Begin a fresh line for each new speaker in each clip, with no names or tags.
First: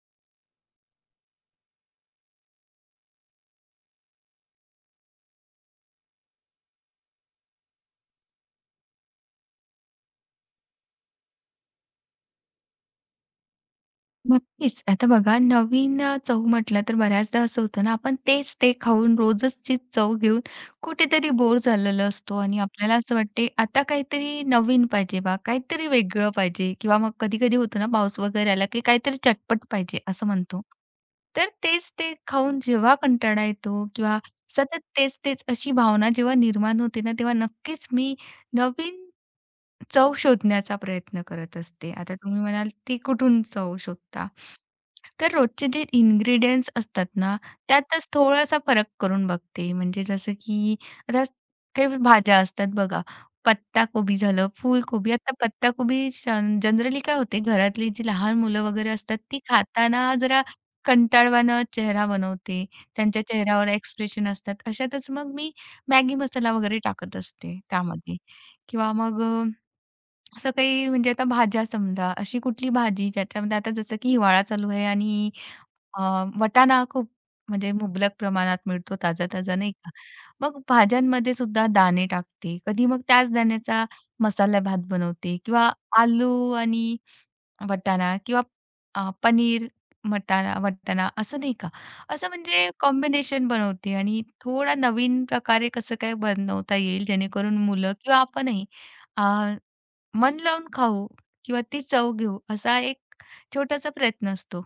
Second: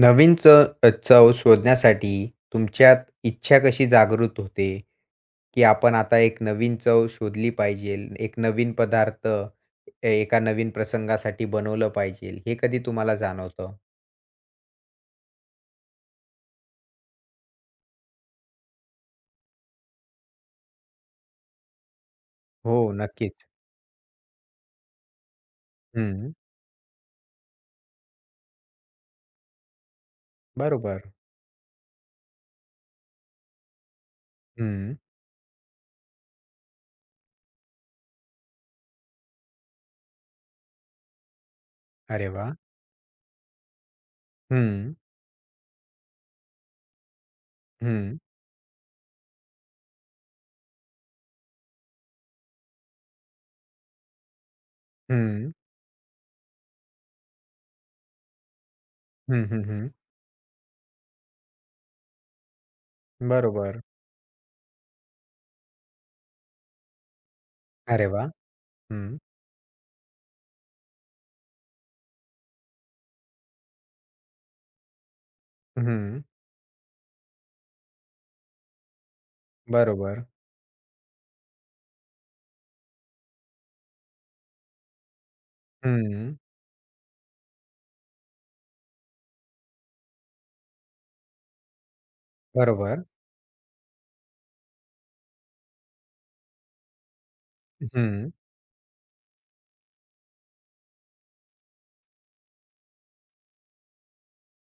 नवीन चव चव शोधण्यासाठी तुमच्यात इच्छा कशी जागृत होते, की आपण आता एक नवीन चव शोधली पाहिजेल, एक नवीन पदार्थ एका नवीन प्रसंगासाठी बनवलं पाहिजेल, हे कधी तुम्हाला जाणवतं?
नक्कीच. आता बघा नवीन चव म्हटलं तर बऱ्याचदा असं होतं ना, आपण तेच ते खाऊन रोजच तीच चव घेऊन कुठेतरी बोर झालेलो असतो आणि
हो,
आपल्याला असं
नक्कीच.
वाटते आता काहीतरी नवीन पाहिजे बा, काहीतरी वेगळं
हं,
पाहिजे किंवा मग कधी-कधी होतं ना पाऊस वगैरे आला, की काहीतरी चटपट पाहिजे असं म्हणतो.
बरोबर.
तर तेच ते खाऊन जेव्हा कंटाळा येतो किंवा सतत
हं.
तेच-तेच अशी भावना जेव्हा निर्माण होते ना, तेव्हा नक्कीच मी नवीन चव शोधण्याचा प्रयत्न करत असते. आता
अरे
तुम्ही
वाह!
म्हणाल, ती कुठून चव शोधता?
हं,
तर रोजचे जे इन्ग्रीडियंट्स असतात ना, त्यातच
हं,
थोडासा फरक करून बघते. म्हणजे जसं की आता काही भाज्या असतात बघा, पत्ताकोबी झालं, फुलकोबी. आता
हं.
पत्ताकोबी शन जनरली काय होते, घरातली जी लहान मुलं वगैरे असतात, ती
हं, हं, हं.
खाताना जरा कंटाळवाणं चेहरा बनवते. त्यांच्या चेहऱ्यावर
बरोबर.
एक्सप्रेशन असतात. अशातच मग मी मॅगी मसाला वगैरे टाकत असते
अरे
त्यामध्ये
वाह!
किंवा
हं,
मग असं काही म्हणजे आता भाज्या समजा, अशी कुठली भाजी ज्याच्यामध्ये आता जसं की हिवाळा चालू आहे आणि अ,
हं.
वाटाणा खूप म्हणजे मुबलक प्रमाणात मिळतो ताजा-ताजा नाही का?
बरोबर.
मग भाज्यांमध्ये सुद्धा दाणे टाकते. कधी मग त्याच दाण्याचा मसाला भात बनवते किंवा
हं,
आलू आणि वाटाणा किंवा पनीर, मटाणा, वाटाणा असं नाही का? असं म्हणजे
बरोबर.
कॉम्बिनेशन बनवते आणि थोडा नवीन प्रकारे कसं काय बनवता येईल जेणेकरून मुलं किंवा
हं.
आपणही अ मन लावून खाऊ किंवा ती चव घेऊ असा एक छोटासा प्रयत्न असतो.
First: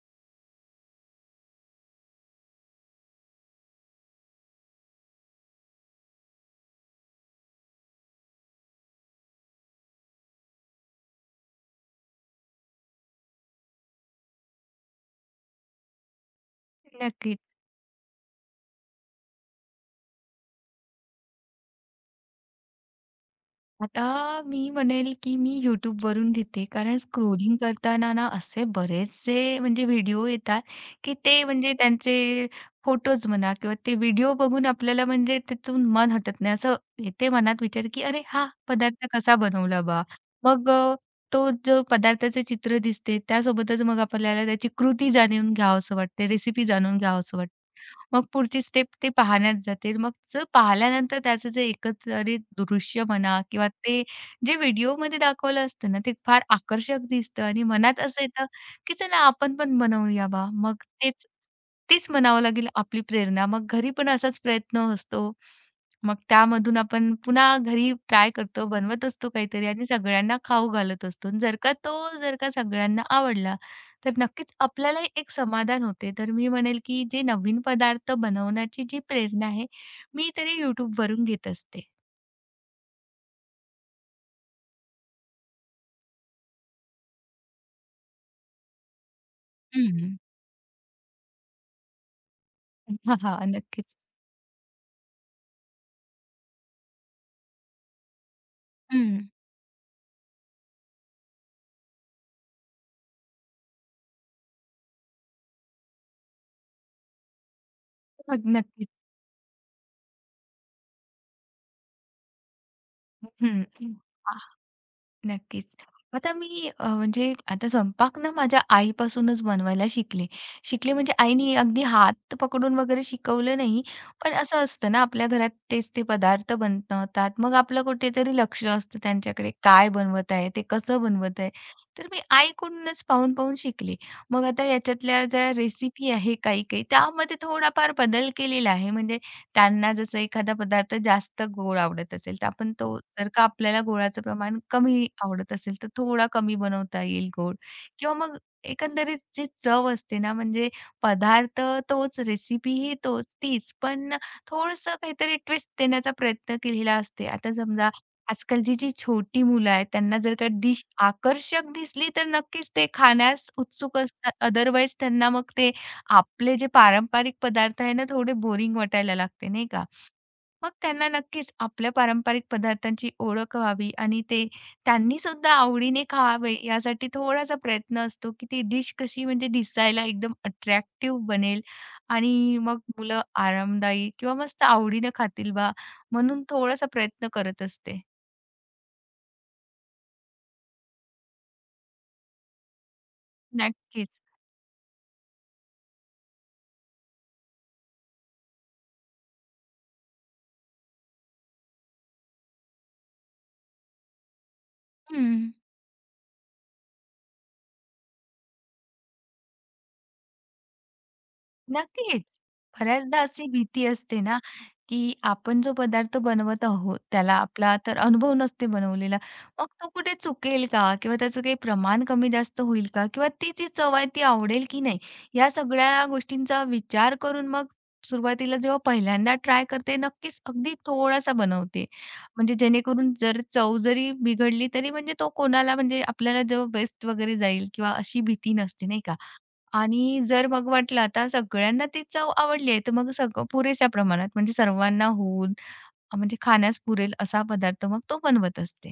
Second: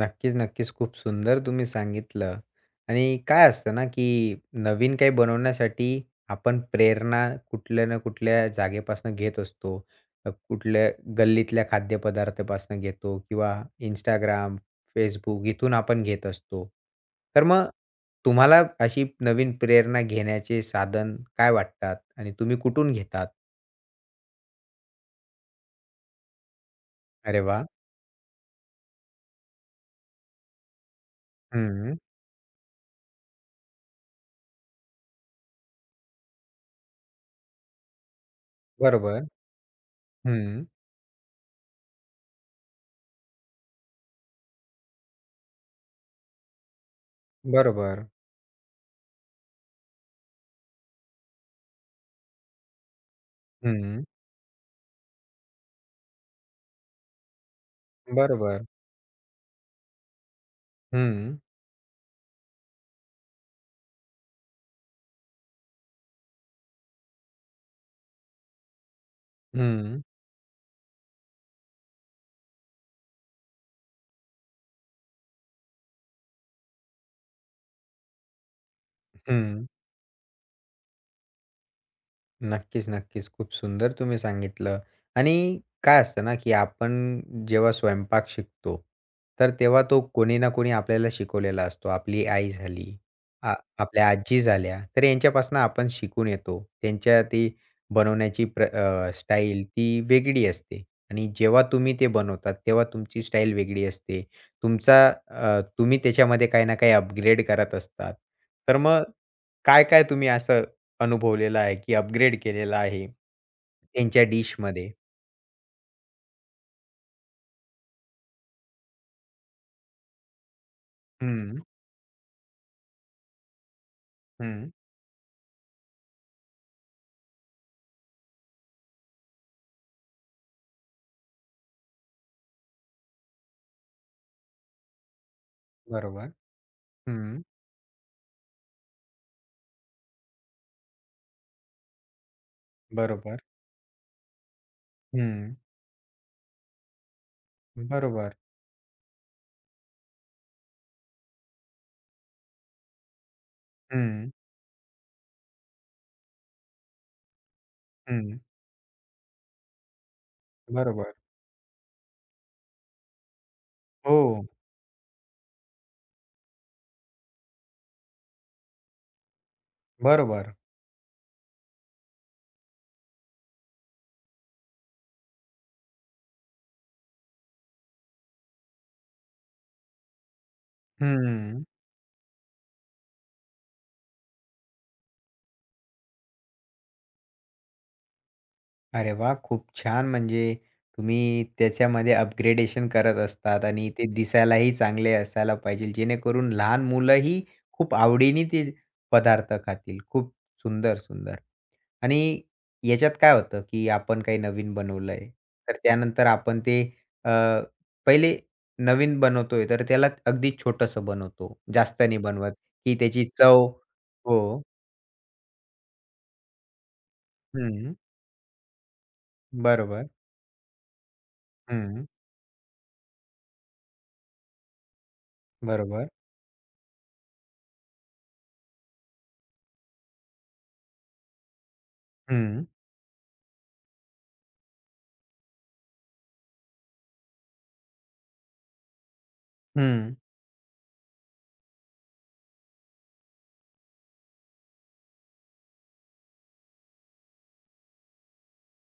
नक्कीच, नक्कीच. खूप सुंदर तुम्ही सांगितलं आणि काय असतं ना, की नवीन काही बनवण्यासाठी आपण प्रेरणा कुठल्या ना कुठल्या जागेपासून घेत असतो. कुठल्या गल्लीतल्या खाद्यपदार्थापासून घेतो किंवा Instagram, Facebook इथून आपण घेत असतो.
नक्कीच.
तर मग तुम्हाला अशी नवीन प्रेरणा घेण्याचे साधन काय वाटतात आणि तुम्ही कुठून घेतात?
आता मी म्हणेल, की मी YouTubeवरून घेते कारण
अरे
स्क्रोलिंग
वाह!
करताना ना असे बरेचसे म्हणजे व्हिडिओ येतात, की ते म्हणजे
हं.
त्यांचे फोटोज म्हणा किंवा ते व्हिडिओ बघून आपल्याला म्हणजे त्यातून मन हटत नाही. असं येते मनात विचार, की "अरे हा पदार्थ
बरोबर.
कसा बनवला बा?"
हं.
मग तो जो पदार्थाचे चित्र दिसते त्यासोबतच मग आपल्याला त्याची कृती जाणून घ्यावंसं वाटते, रेसिपी जाणून घ्यावंसं वाटते.
बरोबर.
मग पुढची स्टेप ते पाहण्यात जाते. मग जर पाहिल्यानंतर त्याचं जे एकंदरीत दृश्य म्हणा किंवा
हं.
ते जे व्हिडिओमध्ये दाखवलं असतं ना, ते फार आकर्षक दिसतं आणि मनात असं येतं,
बरोबर.
की चला आपण पण बनवूया बा. मग तेच
हं.
तेच म्हणावं लागेल आपली प्रेरणा. मग घरी पण असाच प्रयत्न असतो. मग त्यामधून आपण पुन्हा घरी ट्राय करतो, बनवत असतो काहीतरी आणि
हं,
सगळ्यांना खाऊ घालत असतो. जर का सगळ्यांना आवडला तर नक्कीच आपल्याला एक समाधान होते. तर मी म्हणेल, की जे नवीन पदार्थ बनवण्याची जी प्रेरणा
हं.
आहे, मी तरी YouTubeवरून घेत असते.
नक्कीच, नक्कीच. खूप सुंदर तुम्ही सांगितलं आणि काय असतं ना, की आपण जेव्हा स्वयंपाक शिकतो, तर तेव्हा तो
हं.
कोणी ना कोणी आपल्याला शिकवलेला असतो. आपली आई झाली,
हां, हां. नक्कीच.
आपल्या आजी झाल्या, तर यांच्यापासून आपण शिकून येतो. त्यांच्या ती बनवण्याची प्र
हं.
स्टाईल ती वेगळी असते आणि जेव्हा तुम्ही ते बनवतात, तेव्हा तुमची स्टाईल वेगळी असते. तुम्ही त्याच्यामध्ये काही ना काही अपग्रेड करत असतात.
मग
तर
नक्कीच.
मग काय-काय तुम्ही असं अनुभवलेला आहे, की अपग्रेड केलेला आहे.
हं.
त्यांच्या डिशमध्ये.
नक्कीच. आता मी म्हणजे आता स्वयंपाक ना माझ्या आईपासूनच बनवायला शिकले. शिकले म्हणजे आईने
हं,
अगदी हात पकडून वगैरे शिकवलं नाही. पण असं
हं.
असतं ना आपल्या घरात तेच ते पदार्थ बनतात. मग आपलं कुठेतरी लक्ष असतं त्यांच्याकडे काय बनवत आहे, ते कसं बनवत आहे. तर मी आईकडूनच पाहून-पाहून शिकले. मग आता याच्यातल्या ज्या रेसिपी
बरोबर.
आहे काही-काही त्यामध्ये
हं.
थोडाफार बदल केलेला आहे. म्हणजे त्यांना जसं एखादा पदार्थ जास्त गोड आवडत असेल, तर आपण तो जर
बरोबर.
का आपल्याला गोडाचं प्रमाण कमी आवडत
हं.
असेल, तर थोडा कमी बनवता येईल गोड किंवा
बरोबर.
मग एकंदरीत जी चव असते ना, म्हणजे पदार्थ तोच, रेसिपीही तोच तीच, पण
हं,
थोडंसं काहीतरी ट्विस्ट देण्याचा प्रयत्न केलेला असते. आता समजा
हं.
आजकालची जी छोटी मुलं आहेत, त्यांना जर का डिश
बरोबर.
आकर्षक दिसली, तर नक्कीच ते खाण्यास उत्सुक
हो.
असतात. अदरवाईज त्यांना मग ते आपले जे पारंपरिक पदार्थ आहे ना, थोडे बोरिंग वाटायला लागते, नाही का?
बरोबर.
मग त्यांना नक्कीच आपल्या पारंपरिक पदार्थांची ओळख व्हावी आणि ते त्यांनी सुद्धा आवडीने खावे, यासाठी थोडासा प्रयत्न असतो, की ती डिश कशी म्हणजे दिसायला एकदम अट्रॅक्टिव्ह बनेल
हं.
आणि मग मुलं आरामदायी किंवा मस्त आवडीनं खातील बा, म्हणून थोडासा प्रयत्न करत असते.
अरे वाह! खूप छान. म्हणजे तुम्ही त्याच्यामध्ये अपग्रेडेशन करत असतात आणि ते
नक्कीच.
दिसायलाही चांगले असायला पाहिजे, जेणेकरून लहान मुलंही खूप आवडीने ते पदार्थ खातील. खूप सुंदर, सुंदर. आणि याच्यात काय होतं, की आपण काही नवीन बनवलंय,
हं.
तर त्यानंतर आपण ते अ, पहिले नवीन बनवतोय, तर त्याला अगदी छोटंसं बनवतो. जास्त नाही
नक्कीच.
बनवत, की
बऱ्याचदा
त्याची
अशी
चव
भीती असते ना,
हो.
की आपण जो पदार्थ बनवत आहोत, त्याला आपला
हं.
तर अनुभव नसते बनवलेला. मग तो
बरोबर.
कुठे चुकेल का? किंवा त्याचं काही
हं.
प्रमाण कमी-जास्त होईल का? किंवा ती जी चव आहे ती आवडेल की नाही? या सगळ्या
बरोबर.
गोष्टींचा विचार करून मग सुरुवातीला जेव्हा पहिल्यांदा ट्राय करते, नक्कीच अगदी थोडासा बनवते. म्हणजे
हं.
जेणेकरून जर चव जरी बिघडली, तरी म्हणजे तो कोणाला म्हणजे आपल्याला जेव्हा वेस्ट वगैरे जाईल किंवा अशी भीती नसते, नाही का?
हं.
आणि जर मग वाटलं आता सगळ्यांना ती चव आवडली आहे, तर मग पुरेशा प्रमाणात म्हणजे सर्वांना होऊन म्हणजे खाण्यास पुरेल असा पदार्थ मग तो बनवत असते.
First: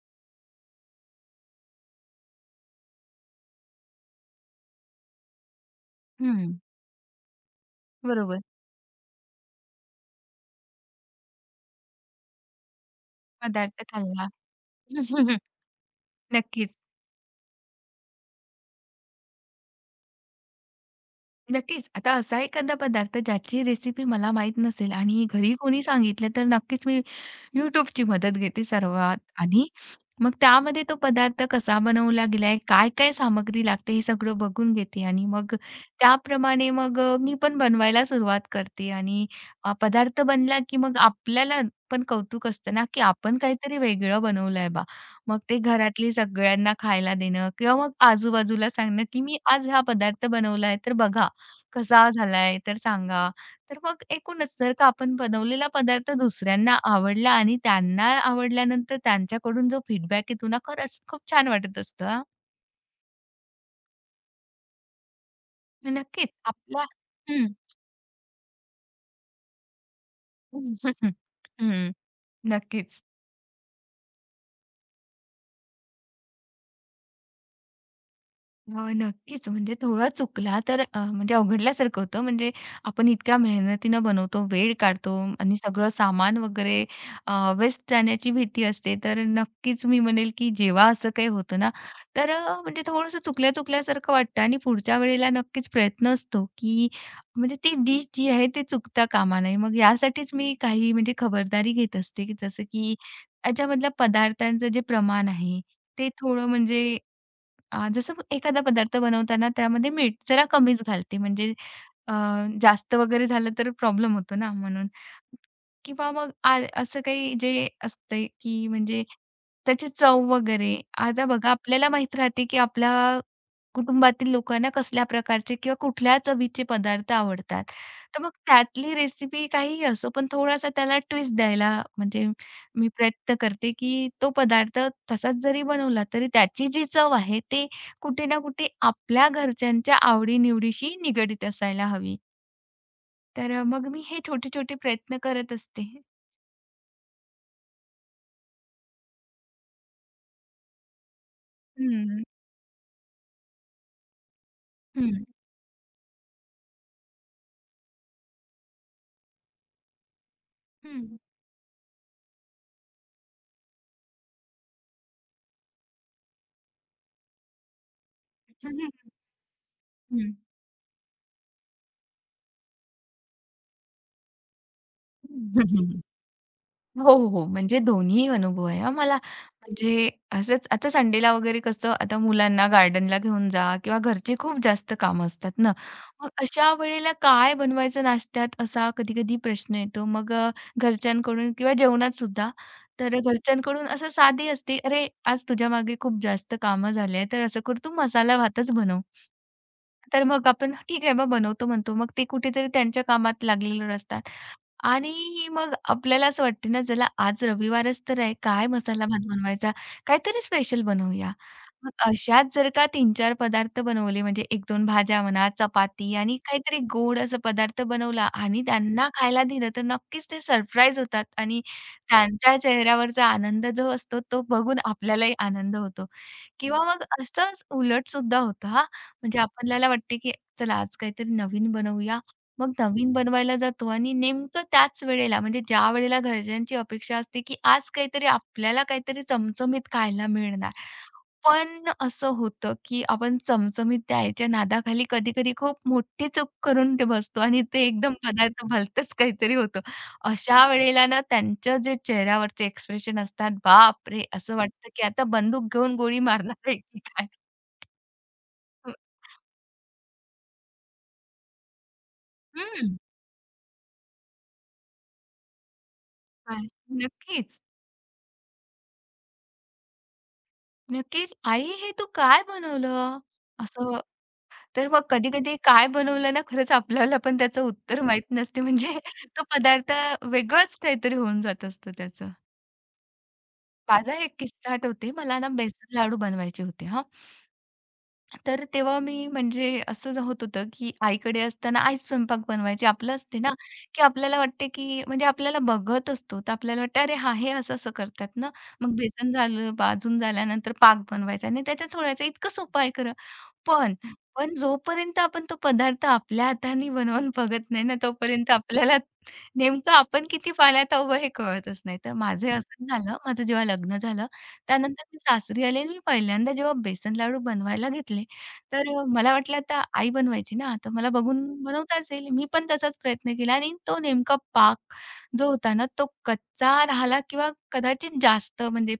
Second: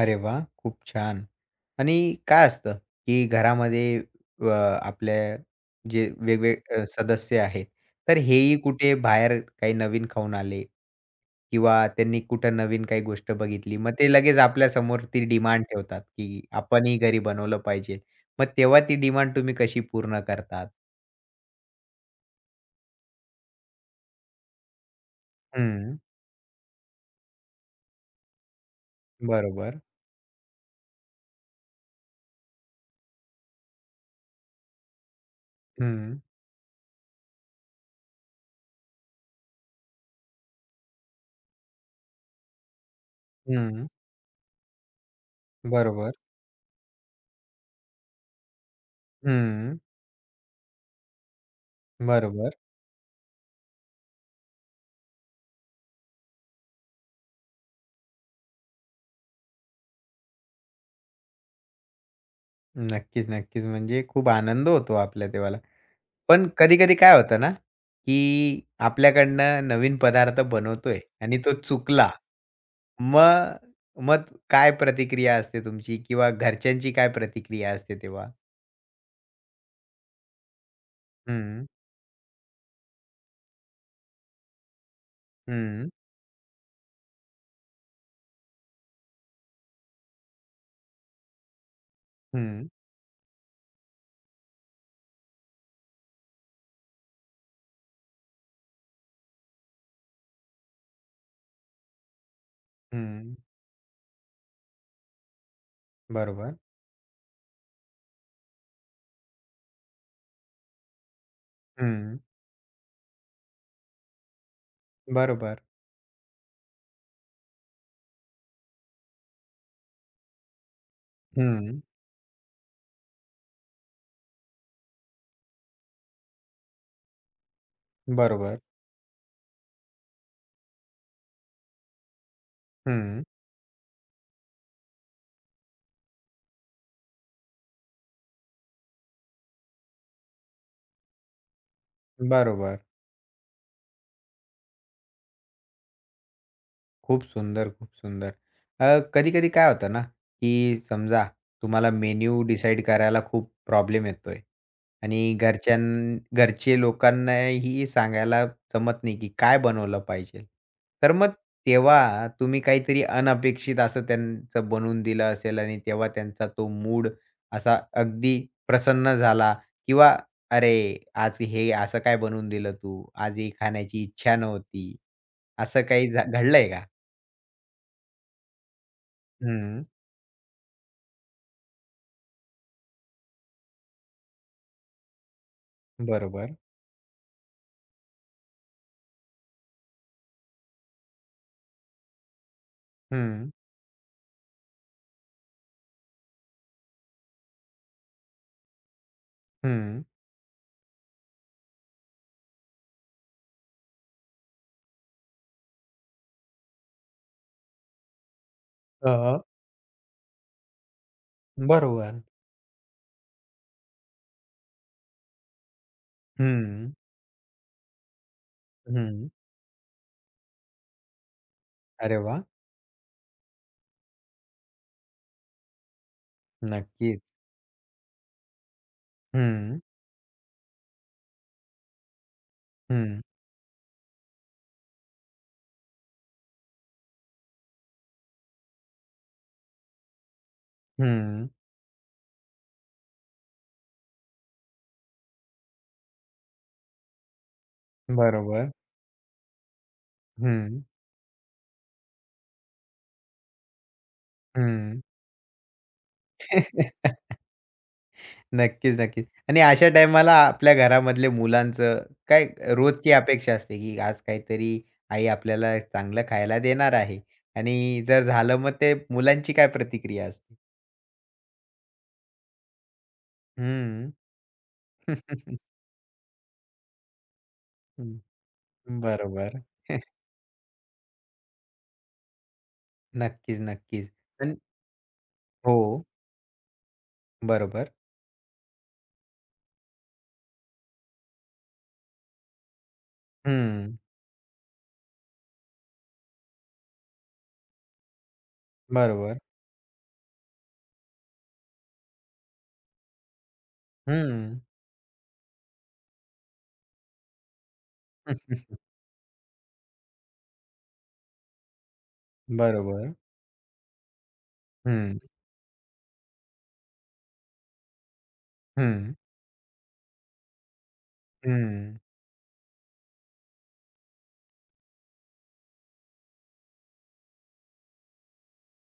अरे वा, खूप छान. आणि काय असतं, की अ, आपल्या जे
हं.
वेगवेगळे सदस्य आहेत, तर
बरोबर.
हेही कुठे बाहेर काही नवीन खाऊन आले किंवा त्यांनी कुठं नवीन काही गोष्ट बघितली.
पदार्थ
मग ते
खाल्ला.
लगेच आपल्यासमोर ती डिमांड ठेवतात, की
नक्कीच,
आपणही घरी बनवलं पाहिजे. मग तेव्हा ती डिमांड तुम्ही कशी पूर्ण करतात?
नक्कीच. आता असा एखादा पदार्थ ज्याची रेसिपी मला माहीत नसेल आणि घरी कोणी
हं.
सांगितलं तर नक्कीच मी YouTubeची मदत घेते सर्वात आधी.
बरोबर.
मग त्यामध्ये तो पदार्थ कसा बनवला गेलाय, काय-काय सामग्री लागते हे सगळं बघून घेते आणि मग
हं.
त्याप्रमाणे मग मी पण बनवायला सुरुवात करते आणि पदार्थ बनला की मग आपल्याला पण कौतुक असतं ना, की आपण काहीतरी
हं.
वेगळं बनवलंय बा. मग ते घरातली
बरोबर.
सगळ्यांना खायला देणं किंवा मग आजूबाजूला सांगणं, की "मी आज
हं.
हा पदार्थ बनवलाय, तर बघा कसा
बरोबर.
झालाय तर सांगा." तर मग एकूणच जर का आपण बनवलेला पदार्थ दुसऱ्यांना आवडला आणि त्यांना आवडल्यानंतर त्यांच्याकडून जो फीडबॅक येतो ना, खरंच खूप छान वाटत असतं हां.
नक्कीच, नक्कीच. म्हणजे खूप आनंद होतो आपल्या तेव्हा.
नक्कीच
पण
आपला
कधी-कधी काय होतं
हं.
ना, की आपल्याकडनं नवीन पदार्थ बनवतोय आणि तो
हं.
चुकला.
नक्कीच.
मग मग काय प्रतिक्रिया असते तुमची किंवा घरच्यांची काय प्रतिक्रिया असते तेव्हा?
हो, नक्कीच. म्हणजे थोडा चुकला तर म्हणजे
हं,
अवघडल्यासारखं होतं. म्हणजे आपण इतक्या मेहनतीनं बनवतो, वेळ काढतो आणि
हं,
सगळं सामान वगैरे वेस्ट जाण्याची भीती असते. तर नक्कीच मी म्हणेल, की जेव्हा असं काही होतं ना, तर
हं,
म्हणजे थोडंसं चुकल्या-चुकल्यासारखं वाटतं आणि पुढच्या वेळेला नक्कीच प्रयत्न असतो, की म्हणजे ती डिश जी आहे ती चुकता कामा नये. मग यासाठीच मी काही म्हणजे खबरदारी घेत असते, की जसं की
हं.
याच्यामधल्या पदार्थांचं जे प्रमाण आहे, ते थोडं
बरोबर.
म्हणजे जसं एखादा पदार्थ बनवताना त्यामध्ये मीठ जरा कमीच घालते म्हणजे अ,
हं.
जास्त वगैरे झालं तर प्रॉब्लेम होतो ना म्हणून.
बरोबर.
किंवा मग असं काही जे असतंय की म्हणजे त्याची चव वगैरे. आता बघा
हं.
आपल्याला माहीत राहते की आपला कुटुंबातील लोकांना कसल्या प्रकारचे किंवा कुठल्या चवीचे पदार्थ आवडतात. तर मग
बरोबर.
त्यातली रेसिपी काहीही असो, पण थोडासा त्याला ट्विस्ट द्यायला म्हणजे मी
हं.
प्रयत्न करते, की तो पदार्थ तसाच जरी बनवला, तरी त्याची जी चव आहे, ते कुठे ना कुठे आपल्या घरच्यांच्या आवडी निगडीत असायला हवी.
बरोबर.
तर मग मी हे छोटे-छोटे प्रयत्न करत असते.
खूप सुंदर, खूप सुंदर. अ, कधी-कधी काय होतं ना, की समजा
हं,
तुम्हाला
हं, हं.
मेन्यू डिसाईड करायला खूप प्रॉब्लेम येतोय आणि घरचे लोकांनाही सांगायला जमत नाही, की काय बनवलं पाहिजे. तर
हं.
मग तेव्हा तुम्ही काहीतरी अनपेक्षित असं त्यांचं बनवून दिलं असेल आणि तेव्हा त्यांचा तो मूड असा अगदी
हं, हं,
प्रसन्न झाला किंवा "अरे, आज हे असं काय बनवून दिलं तू? आज ही खाण्याची इच्छा नव्हती." असं काही घडलंय का?
हो, हो, हो. म्हणजे दोन्ही अनुभव आहे हां मला.
हं.
म्हणजे असंच आता संडेला वगैरे कसं आता मुलांना गार्डनला घेऊन जा किंवा घरची खूप जास्त कामं असतात ना. मग
बरोबर.
अशा वेळेला काय बनवायचं नाश्त्यात असा कधी-कधी प्रश्न येतो. मग घरच्यांकडून किंवा जेवणात सुद्धा. तर
हं,
घरच्यांकडून असं साधी असते, "अरे, आज तुझ्या मागे खूप जास्त कामं झाले तर असं कर तू मसाला भातच बनव."
हं.
तर मग आपण ठीक आहे मग बनवतो म्हणतो. मग ते कुठेतरी त्यांच्या कामात लागलेलं असतात. आणि मग आपल्याला असं वाटते ना, "चला आज रविवारच तर आहे, काय मसाला भात
अ,
बनवायचा? काहीतरी स्पेशल बनवूया." मग
बरोबर.
अशाच जर का 3-4 पदार्थ बनवले म्हणजे 1-2 भाज्या म्हणा, चपाती आणि काहीतरी
हं,
गोड असा पदार्थ बनवला आणि त्यांना
हं.
खायला दिलं, तर नक्कीच ते सरप्राईज होतात आणि
अरे वाह!
त्यांच्या चेहऱ्यावरचा आनंद जो असतो, तो बघून आपल्यालाही आनंद होतो. किंवा मग
नक्कीच.
असंच उलट सुद्धा होतं हां. म्हणजे
हं,
आपल्याला वाटते, की चला आज काहीतरी नवीन बनवूया. मग नवीन
हं,
बनवायला जातो आणि नेमकं त्याच वेळेला म्हणजे ज्या वेळेला घरच्यांची अपेक्षा असते, की आज काहीतरी आपल्याला काहीतरी चमचमीत खायला मिळणार.
हं.
पण असं होतं, की आपण चमचमीत द्यायच्या नादाखाली कधी-कधी खूप मोठी चूक करून ते बसतो आणि ते एकदम पदार्थ
बरोबर.
भलतंच काहीतरी होतं. अशा
हं,
वेळेला ना त्यांच्या जे चेहऱ्यावरचे एक्सप्रेशन असतात, बापरे! असं वाटतं,
हं.
की आता बंदूक घेऊन गोळी मारणार आहे की काय? अ,
नक्कीच, नक्कीच. आणि अशा टाईमाला आपल्या घरामधले मुलांचं काय रोजची अपेक्षा असते, की आज काहीतरी आई आपल्याला चांगलं खायला
काय?
देणार आहे
नक्कीच,
आणि जर झालं मग ते मुलांची काय प्रतिक्रिया असते?
नक्कीच. "आई, हे तू काय बनवलं?" असं.
हं.
तर मग
हं.
कधी-कधी काय बनवलं ना, खरंच आपल्याला पण त्याचं उत्तर माहीत नसते. म्हणजे तो
बरोबर.
पदार्थ वेगळंच काहीतरी होऊन जात असतं त्याचं.
नक्कीच, नक्कीच.
माझा एक
पण
किस्सा आठवते. मला ना
हो.
बेसन लाडू बनवायचे होते हां.
बरोबर.
तर तेव्हा मी म्हणजे असं ज होत होतं, की आईकडे असताना आईच स्वयंपाक बनवायची. आपलं असते ना,
हं.
की आपल्याला वाटते, की म्हणजे आपल्याला बघत असतो. तर आपल्याला वाटतं, "अरे हां, हे असं-असं करतात ना." मग बेसन
बरोबर.
झालं, भाजून झाल्यानंतर पाक बनवायचा आणि त्याच्यात सोडायचा. इतकं सोपं आहे खरं. पण, पण
हं.
जोपर्यंत आपण तो पदार्थ आपल्या हाताने बनवून बघत नाही ना, तोपर्यंत
हं.
आपल्याला नेमकं आपण किती पाण्यात आहोत हे कळतच नाही. तर माझं हं.
बरोबर.
झालं, माझं जेव्हा लग्न झालं, त्यानंतर
हं.
मी सासरी आले आणि मी पहिल्यांदा जेव्हा बेसन लाडू बनवायला घेतले, तर
हं.
मला वाटलं आता आई बनवायची ना, तर मला बघून
हं.
बनवताच येईल. मी पण तसाच प्रयत्न केला आणि तो नेमका पाक जो होता ना, तो कच्चा राहिला किंवा कदाचित जास्त म्हणजे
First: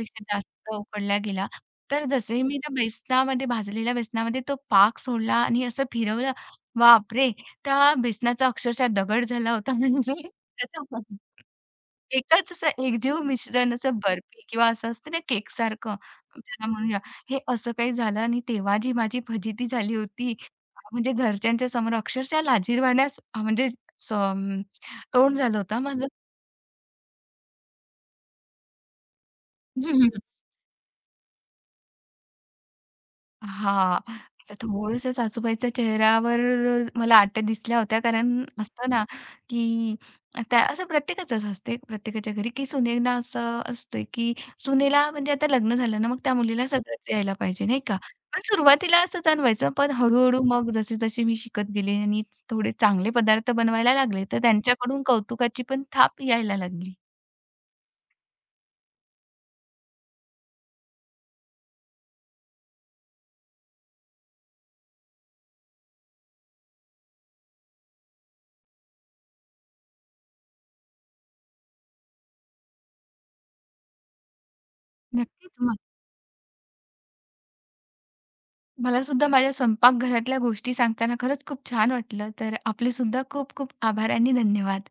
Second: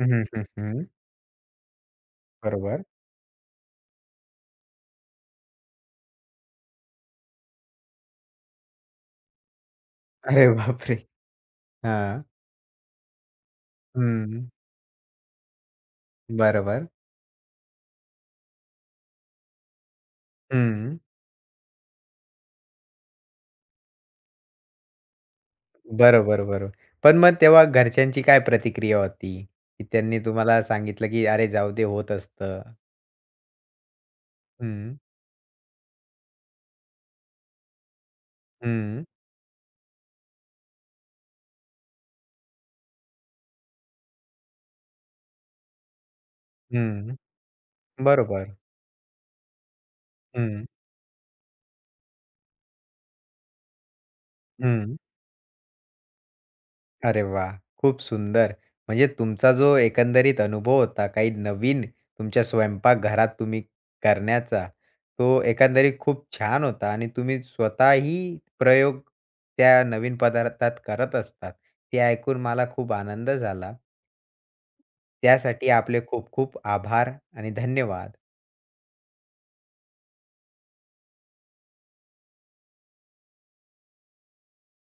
हं, हं,
जास्त
हं.
उकडला गेला. तर जसे मी त्या
बरोबर.
बेसनामध्ये भाजलेल्या बेसनामध्ये तो पाक सोडला आणि असं फिरवलं, बापरे! त्या बेसनाचा अक्षरशः दगड झाला होता म्हणजे
अरे
त्याचा
बापरे! हां.
एकच असं एकजीव मिश्रण असं बर्फी
हं.
किंवा असं असतं ना केकसारखं ज्याला
बरोबर.
म्हणूया, हे असं काही झालं आणि तेव्हा जी माझी फजिती झाली होती,
हं.
म्हणजे घरच्यांच्या समोर अक्षरशः लाजिरवाण्यास म्हणजे स अम, तोंड झालं होतं माझं.
बरोबर, बरोबर. पण मग तेव्हा घरच्यांची काय प्रतिक्रिया होती? की त्यांनी तुम्हाला सांगितलं, की "अरे जाऊ दे, होत असतं."
हां. तर
हं.
थोडंसं सासूबाईच्या चेहऱ्यावर मला आठ्या दिसल्या होत्या. कारण असतं ना,
हं.
की आता असं प्रत्येकाचंच असते, प्रत्येकाच्या घरी, की सुनेला असं असतं, की सुनेला म्हणजे आता लग्न झालं ना, मग त्या मुलीला सगळंच
हं.
यायला पाहिजे, नाही का? पण
बरोबर.
सुरुवातीला असं जाणवायचं, पण हळू-हळू
हं.
मग जशी-जशी मी शिकत गेले आणि थोडे चांगले पदार्थ बनवायला लागले, तर
हं.
त्यांच्याकडून कौतुकाची पण थाप यायला लागली.
अरे वा, खूप सुंदर. म्हणजे तुमचा जो एकंदरीत अनुभव होता, काही नवीन तुमच्या स्वयंपाकघरात तुम्ही करण्याचा, तो एकंदरीत खूप छान होता आणि तुम्ही स्वतःही प्रयोग त्या नवीन पदार्थात करत असतात. ते ऐकून मला खूप आनंद झाला.
नक्कीच
त्यासाठी आपले खूप खूप आभार आणि धन्यवाद.
मला सुद्धा माझ्या स्वयंपाकघरातल्या गोष्टी सांगताना खरंच खूप छान वाटलं. तर आपले सुद्धा खूप खूप आभार आणि धन्यवाद.